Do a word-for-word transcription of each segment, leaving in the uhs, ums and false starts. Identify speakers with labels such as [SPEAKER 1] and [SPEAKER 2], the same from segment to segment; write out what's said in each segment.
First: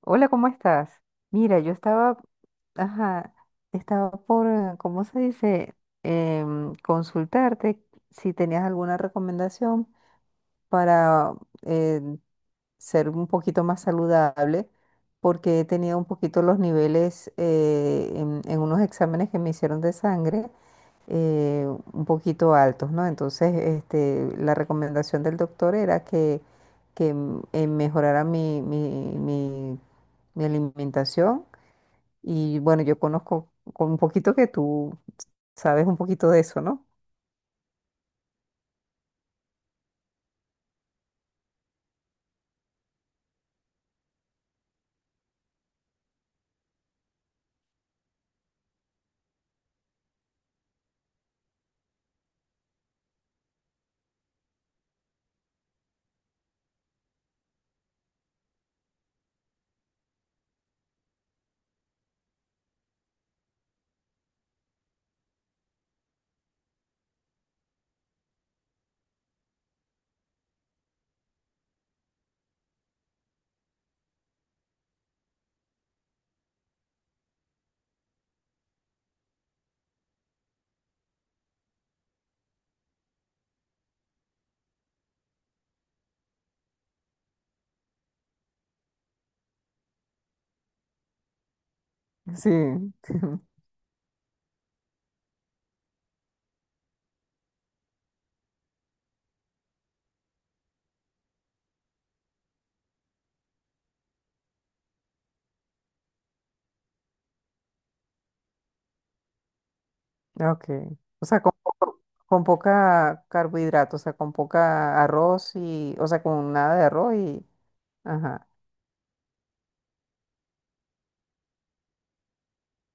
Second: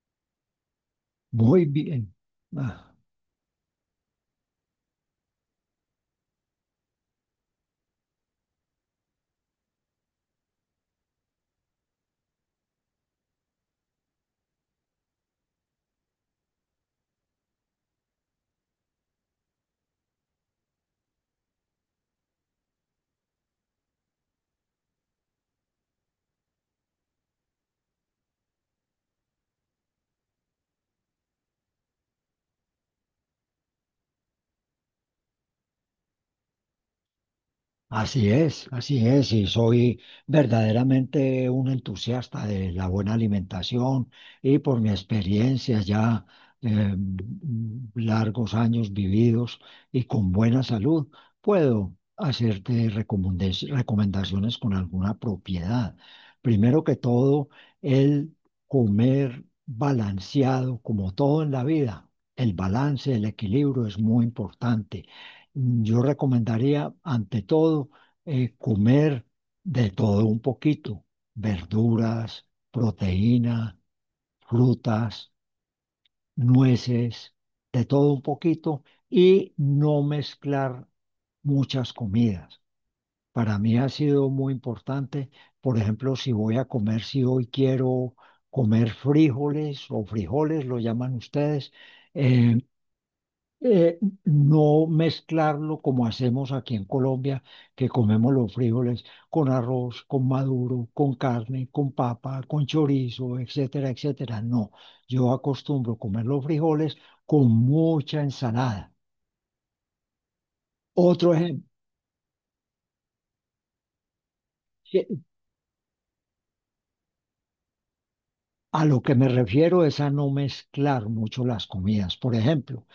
[SPEAKER 1] Hola, ¿cómo estás? Mira,
[SPEAKER 2] Muy
[SPEAKER 1] yo
[SPEAKER 2] bien.
[SPEAKER 1] estaba,
[SPEAKER 2] Ah,
[SPEAKER 1] ajá, estaba por, eh, ¿cómo se dice? Em, consultarte si tenías alguna recomendación para eh, ser un poquito más saludable, porque he tenido un poquito los niveles eh, en, en unos exámenes que me hicieron de sangre, eh, un poquito altos, ¿no? Entonces, este, la recomendación del doctor era que, que m- eh, mejorara mi, mi, mi- mi alimentación. Y bueno, yo conozco con un poquito que tú sabes un poquito de eso, ¿no?
[SPEAKER 2] así es, así es, y soy verdaderamente un entusiasta de la buena alimentación y por mi experiencia ya, eh, largos años vividos y con buena salud, puedo hacerte recomendes- recomendaciones con alguna propiedad. Primero que todo, el comer balanceado, como todo en la vida. El balance, el equilibrio es muy importante. Yo recomendaría, ante todo, eh, comer de todo un poquito: verduras, proteína, frutas, nueces, de todo un poquito, y no mezclar muchas comidas. Para mí ha sido muy importante, por ejemplo, si voy a comer, si hoy quiero comer frijoles o frijoles, lo llaman ustedes,
[SPEAKER 1] Sí,
[SPEAKER 2] eh, eh, no mezclarlo como hacemos aquí en Colombia, que comemos los frijoles con arroz, con maduro, con carne, con papa, con chorizo, etcétera, etcétera. No, yo acostumbro comer los frijoles con mucha ensalada.
[SPEAKER 1] ok. O
[SPEAKER 2] Otro
[SPEAKER 1] sea, con,
[SPEAKER 2] ejemplo,
[SPEAKER 1] poco- con poca carbohidrato, o sea, con poca arroz y, o sea, con nada de arroz y, ajá,
[SPEAKER 2] a lo que me refiero es a no mezclar mucho las comidas. Por ejemplo,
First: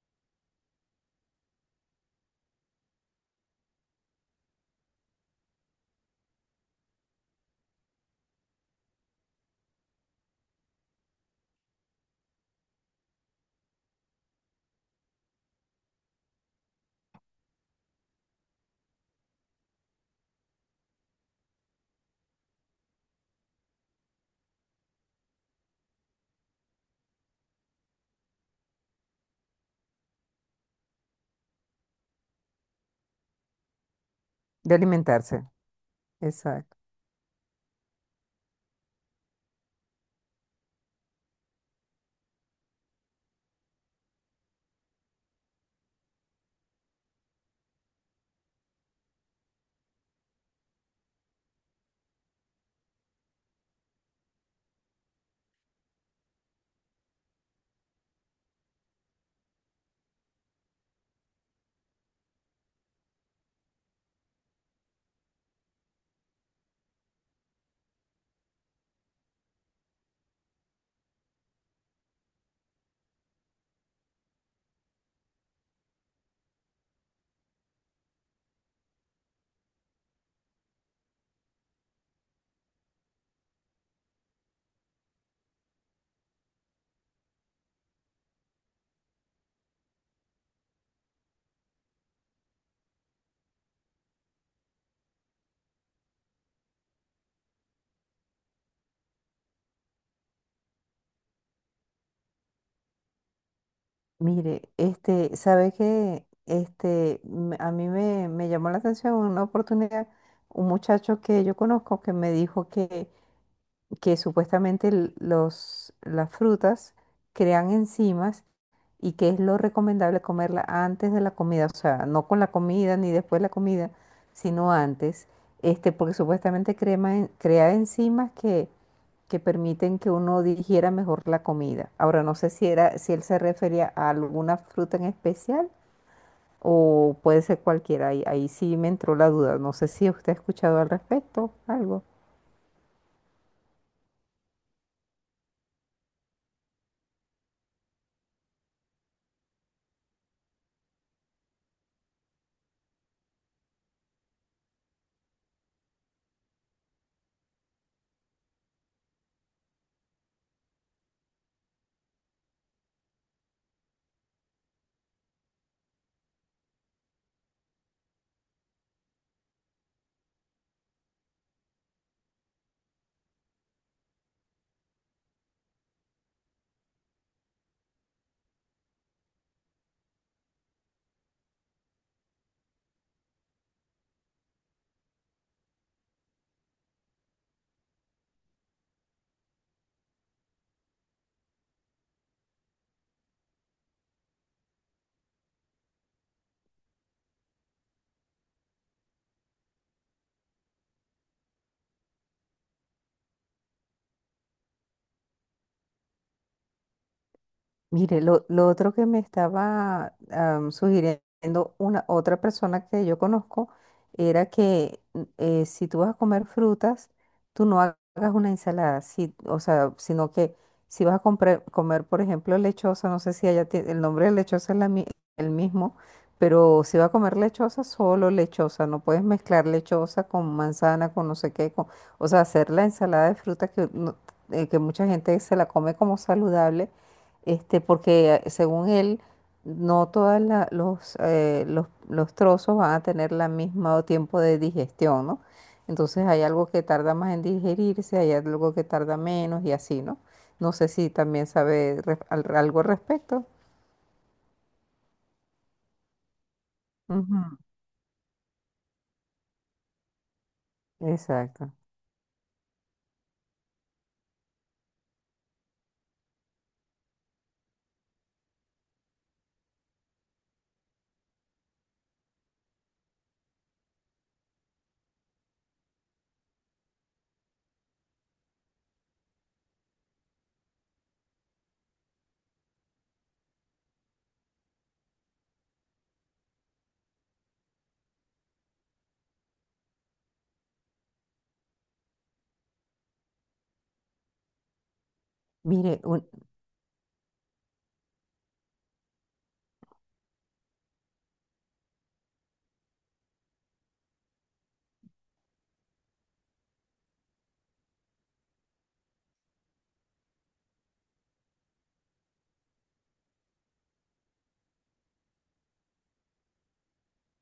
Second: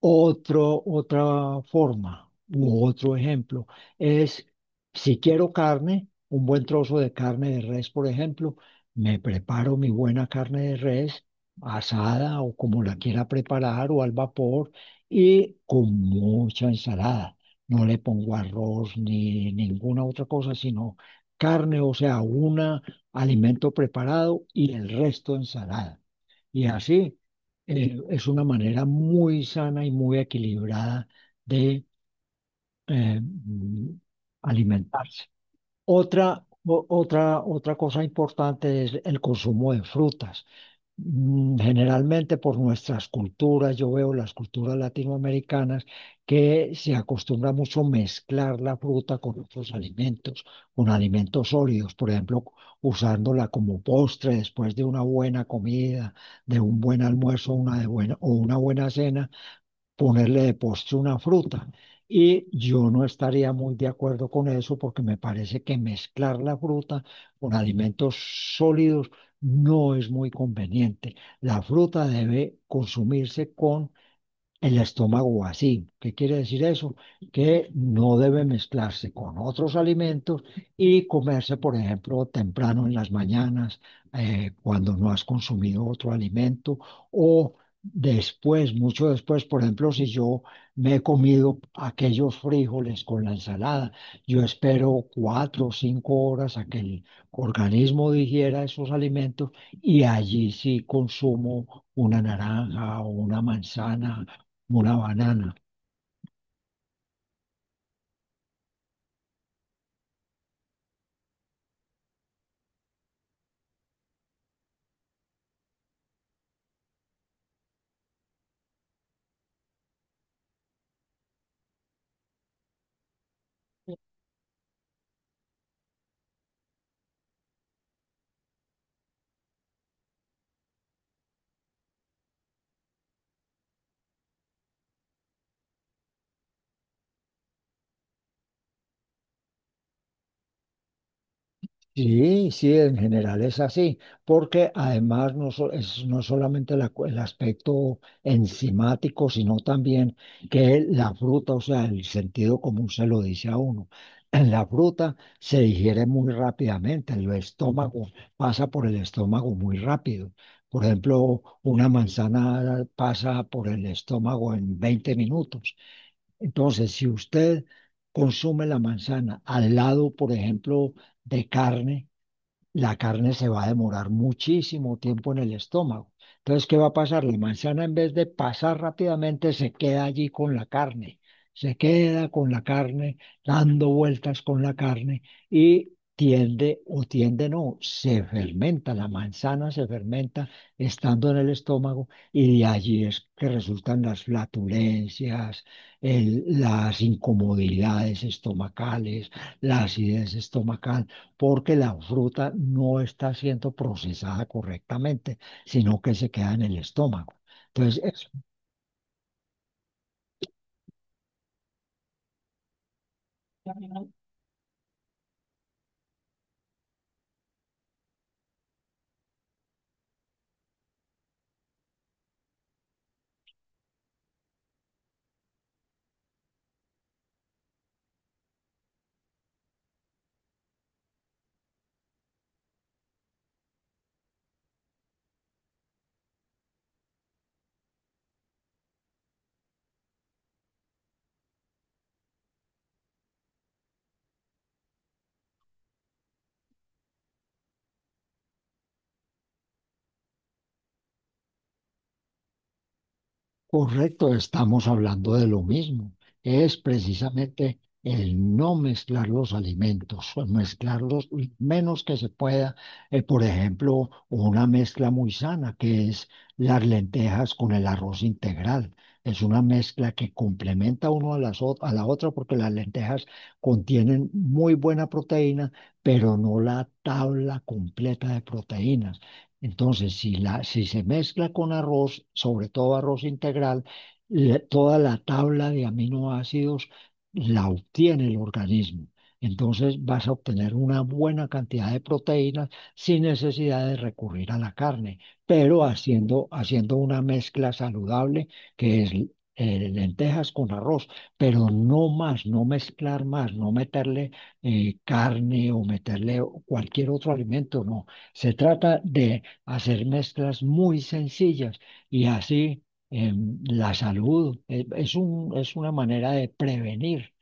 [SPEAKER 2] Otro, otra forma u otro ejemplo es, si quiero carne, un buen trozo de carne de res, por ejemplo, me preparo mi buena carne de res asada o como la quiera preparar o al vapor, y con mucha ensalada. No le pongo arroz ni ninguna otra cosa, sino carne, o sea, un alimento preparado y el resto ensalada. Y así, eh, es una manera muy sana y muy equilibrada de eh, mm,
[SPEAKER 1] de
[SPEAKER 2] alimentarse.
[SPEAKER 1] alimentarse.
[SPEAKER 2] Otra,
[SPEAKER 1] Exacto.
[SPEAKER 2] o- otra, otra cosa importante es el consumo de frutas. mm, Generalmente por nuestras culturas, yo veo las culturas latinoamericanas que se acostumbra mucho mezclar la fruta con otros alimentos, con alimentos sólidos, por ejemplo, usándola como postre después de una buena comida, de un buen almuerzo, una de buena, o una buena cena, ponerle de postre una fruta. Y yo no estaría muy de acuerdo con eso porque me parece que mezclar la fruta con alimentos sólidos no es muy conveniente. La fruta debe consumirse con el estómago vacío. ¿Qué quiere decir eso? Que no debe mezclarse con otros alimentos y comerse, por ejemplo, temprano en las mañanas, eh, cuando no has consumido otro alimento, o después, mucho después, por ejemplo, si yo me he comido aquellos frijoles con la ensalada, yo espero cuatro o cinco horas a que el organismo digiera esos alimentos, y allí sí consumo una naranja o una manzana,
[SPEAKER 1] Mire,
[SPEAKER 2] una
[SPEAKER 1] este,
[SPEAKER 2] banana.
[SPEAKER 1] ¿sabe qué? Este, me- a mí me, me llamó la atención una oportunidad, un muchacho que yo conozco que me dijo que, que supuestamente l- los, las frutas crean enzimas y que es lo recomendable comerla antes de la comida, o sea, no con la comida ni después de la comida, sino antes, este, porque supuestamente crema en- crea enzimas que permiten que uno digiera mejor la comida. Ahora no sé si era, si él se refería a alguna fruta en especial o puede ser cualquiera. Ahí, ahí sí me entró la duda. No sé si usted ha escuchado al respecto algo.
[SPEAKER 2] Sí, sí, en general es así, porque además no, so- es no solamente la cu- el aspecto enzimático, sino también que la fruta, o sea, el sentido común se lo dice a uno. En la fruta se digiere muy rápidamente, el estómago, pasa por el estómago muy rápido. Por ejemplo, una manzana pasa por el estómago en veinte minutos. Entonces, si usted consume la manzana al lado, por ejemplo, de carne, la carne se va a demorar muchísimo tiempo en el estómago. Entonces, ¿qué va a pasar? La manzana, en vez de pasar rápidamente, se queda allí con la carne, se queda con la carne, dando vueltas con la carne, y tiende o tiende no, se fermenta, la manzana se fermenta estando en el estómago, y de allí es que resultan las flatulencias, el- las incomodidades estomacales, la acidez estomacal, porque la fruta no está siendo procesada correctamente, sino que se queda en el estómago. Entonces,
[SPEAKER 1] Mire,
[SPEAKER 2] eso.
[SPEAKER 1] lo, lo otro que me estaba am, sugiriendo una otra persona que yo conozco era que mm, eh, si tú vas a comer frutas, tú no ha- hagas una ensalada, si- o sea, sino que si vas a comprar- comer, por ejemplo, lechosa, no sé si allá tie- el nombre de lechosa es la mi- el mismo, pero si vas a comer lechosa, solo lechosa, no puedes mezclar lechosa con manzana, con no sé qué, con- o sea, hacer la ensalada de frutas que, no- eh, que mucha gente se la come como saludable este, porque eh, según él, no todos los, eh, los, los trozos van a tener la misma tiempo de digestión, ¿no? Entonces hay algo que tarda más en digerirse, hay algo que tarda menos y así, ¿no? No sé si también sabe re- al- algo al respecto.
[SPEAKER 2] Correcto, estamos hablando de lo mismo. Es
[SPEAKER 1] Ujú.
[SPEAKER 2] precisamente el no mezclar los alimentos, o mezclarlos lo
[SPEAKER 1] Exacto.
[SPEAKER 2] menos que se pueda. Eh, por ejemplo, una mezcla muy sana que es las lentejas con el arroz integral. Es una mezcla que complementa uno a, las, ot- a la otra, porque las lentejas contienen muy buena proteína, pero no la tabla completa de proteínas. Entonces, si, la, si se mezcla con arroz, sobre todo arroz integral, le- toda la tabla de aminoácidos la obtiene el organismo. Entonces vas a obtener una buena cantidad de proteínas sin necesidad de recurrir a la carne, pero
[SPEAKER 1] Mire, un-
[SPEAKER 2] haciendo, haciendo una mezcla saludable que es, eh, lentejas con arroz, pero no más, no mezclar más, no meterle eh, carne, o meterle cualquier otro alimento, no. Se trata de hacer mezclas muy sencillas, y así, em, la salud, eh, es un, es una manera de prevenir,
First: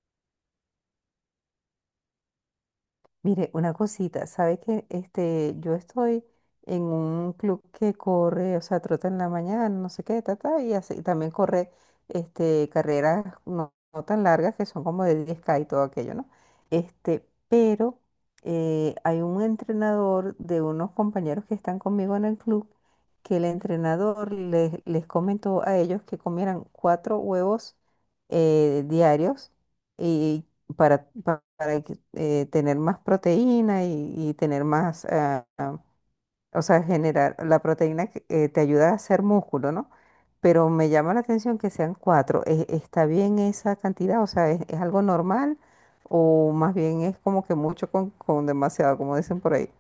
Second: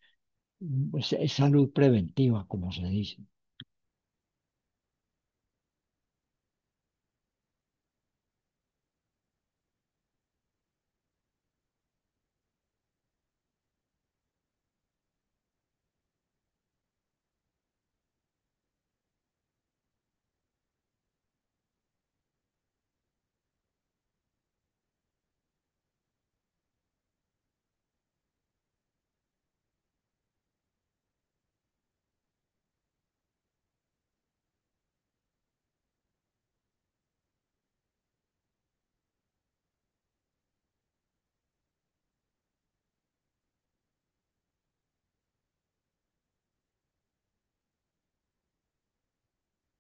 [SPEAKER 2] mm, es- es salud preventiva, como se dice.
[SPEAKER 1] Mire, una cosita, ¿sabe que este, yo estoy en un club que corre, o sea, trota en la mañana, no sé qué, ta, ta, y así, también corre este, carreras no, no tan largas, que son como de diez K y todo aquello, ¿no? Este, pero eh, hay un entrenador de unos compañeros que están conmigo en el club, que el entrenador les, les comentó a ellos que comieran cuatro huevos eh, diarios y para, pa- para que, eh, tener más proteína y, y tener más, ah, ah, o sea, generar la proteína que eh, te ayuda a hacer músculo, ¿no? Pero me llama la atención que sean cuatro. ¿E- ¿Está bien esa cantidad? O sea, ¿es, es algo normal? ¿O más bien es como que mucho con, con demasiado, como dicen por ahí?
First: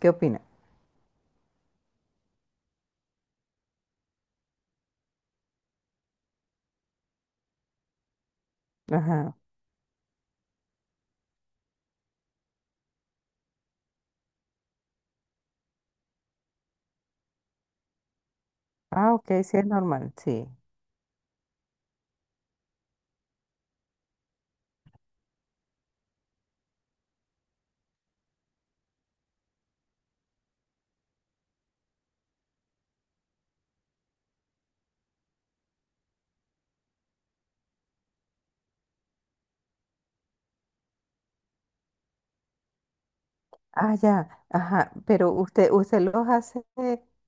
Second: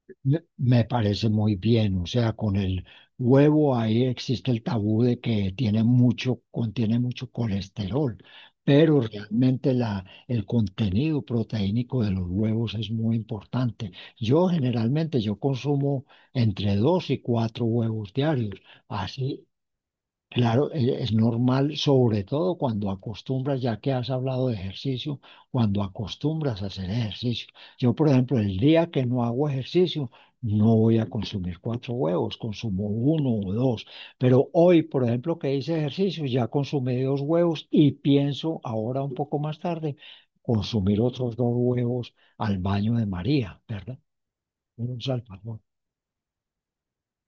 [SPEAKER 1] ¿Qué
[SPEAKER 2] Me
[SPEAKER 1] opina?
[SPEAKER 2] me parece muy bien, o sea, con el huevo ahí existe el tabú de que tiene mucho, contiene mucho colesterol, pero
[SPEAKER 1] Ajá.
[SPEAKER 2] realmente la, el contenido proteínico de los huevos es muy importante. Yo generalmente yo consumo entre dos y cuatro huevos diarios,
[SPEAKER 1] Ah, ok,
[SPEAKER 2] así.
[SPEAKER 1] sí es normal, sí.
[SPEAKER 2] Claro, e- es normal, sobre todo cuando acostumbras, ya que has hablado de ejercicio, cuando acostumbras a hacer ejercicio. Yo, por ejemplo, el día que no hago ejercicio, no voy a consumir cuatro huevos, consumo uno o dos. Pero hoy, por ejemplo, que hice ejercicio, ya consumí dos huevos y pienso ahora un poco más tarde consumir otros dos huevos al baño de María,
[SPEAKER 1] Ah,
[SPEAKER 2] ¿verdad?
[SPEAKER 1] ya, ajá,
[SPEAKER 2] Unos
[SPEAKER 1] pero
[SPEAKER 2] alfajores,
[SPEAKER 1] usted, usted los hace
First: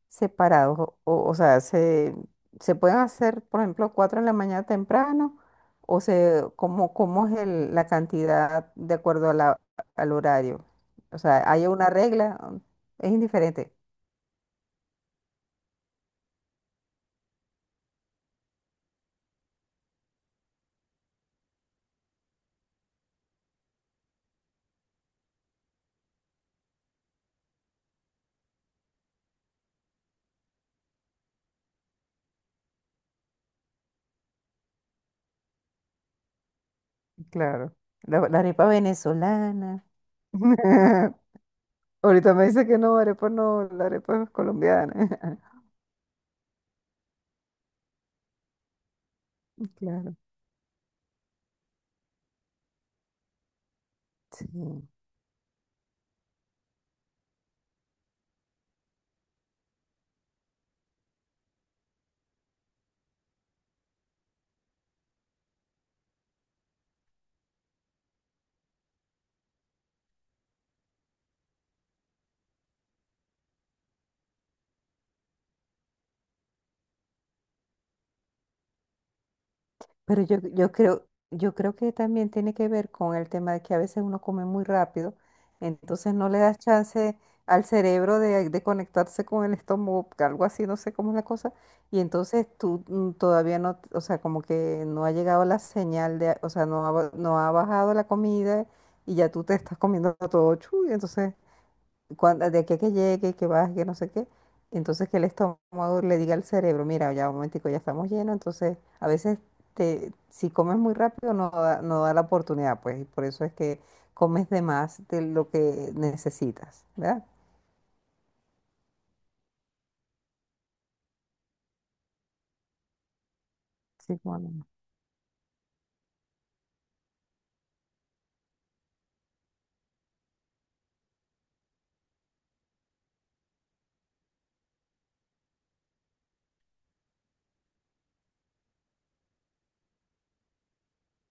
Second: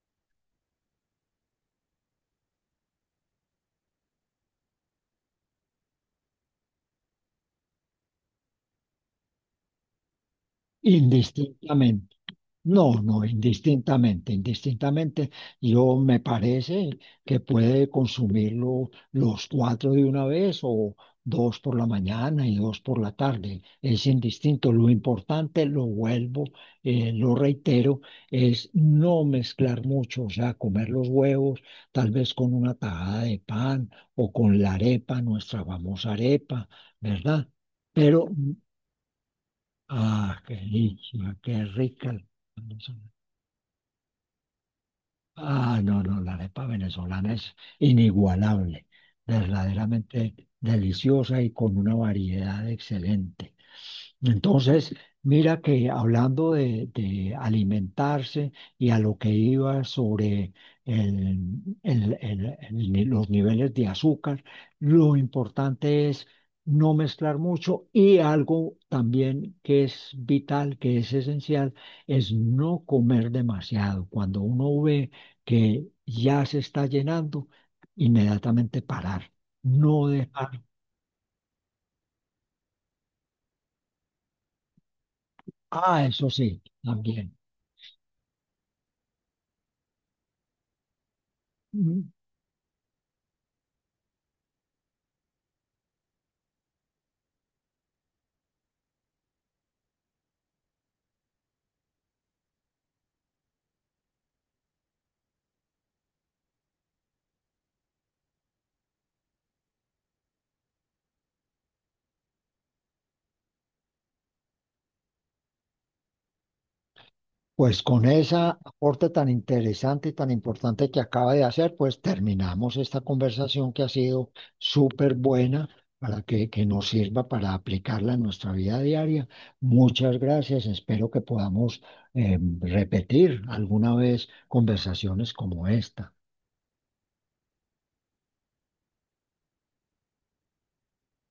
[SPEAKER 1] separados, o, o sea, se, se pueden hacer, por ejemplo, cuatro en la mañana temprano, o se, ¿cómo, cómo es el- la cantidad de acuerdo a la- al horario? O sea, ¿hay una
[SPEAKER 2] indistintamente.
[SPEAKER 1] regla?
[SPEAKER 2] No,
[SPEAKER 1] Es
[SPEAKER 2] no,
[SPEAKER 1] indiferente.
[SPEAKER 2] indistintamente, indistintamente, yo me parece que puede consumirlo los cuatro de una vez, o dos por la mañana y dos por la tarde. Es indistinto. Lo importante, lo vuelvo, eh, lo reitero, es no mezclar mucho, o sea, comer los huevos tal vez con una tajada de pan o con la arepa, nuestra famosa arepa, ¿verdad?
[SPEAKER 1] Claro. La,
[SPEAKER 2] Pero,
[SPEAKER 1] la
[SPEAKER 2] mm,
[SPEAKER 1] arepa venezolana.
[SPEAKER 2] ah, qué delicia, qué rica.
[SPEAKER 1] Ahorita me dice que no, arepa no, la arepa es colombiana.
[SPEAKER 2] Ah, no, no, la arepa venezolana es inigualable,
[SPEAKER 1] Claro.
[SPEAKER 2] verdaderamente deliciosa y con una variedad excelente.
[SPEAKER 1] Sí.
[SPEAKER 2] Entonces, mira que hablando de, de alimentarse, y a lo que iba sobre el- el- el- el ni- los niveles de azúcar, lo importante es no mezclar mucho, y algo también que es vital, que es esencial, es no comer demasiado. Cuando uno ve que ya se está llenando, inmediatamente parar, no
[SPEAKER 1] Pero yo,
[SPEAKER 2] dejar.
[SPEAKER 1] yo creo, yo creo que también tiene que ver con el tema de que a veces uno come muy rápido,
[SPEAKER 2] Ah,
[SPEAKER 1] entonces no
[SPEAKER 2] eso
[SPEAKER 1] le das
[SPEAKER 2] sí,
[SPEAKER 1] chance
[SPEAKER 2] también.
[SPEAKER 1] al cerebro de, de conectarse con el estómago, algo así, no sé cómo es la cosa, y
[SPEAKER 2] Mm,
[SPEAKER 1] entonces tú mm, todavía no, o sea, como que no ha llegado la señal de, o sea, no ha, ba- no ha bajado la comida y ya tú te estás comiendo todo chuy, entonces cuando, de aquí a que llegue, que baje, que no sé qué, entonces que el estómago le diga al cerebro, mira, ya un momentico, ya estamos llenos, entonces a veces te, si comes muy rápido no da, no da la oportunidad, pues, y por eso es que comes de más de lo que necesitas, ¿verdad?
[SPEAKER 2] Pues con ese aporte tan interesante y tan importante que acaba de hacer, pues terminamos esta conversación que ha
[SPEAKER 1] Sí,
[SPEAKER 2] sido
[SPEAKER 1] bueno.
[SPEAKER 2] súper buena para que, que nos sirva para aplicarla en nuestra vida diaria. Muchas gracias. Espero que podamos, eh, repetir alguna vez conversaciones como esta.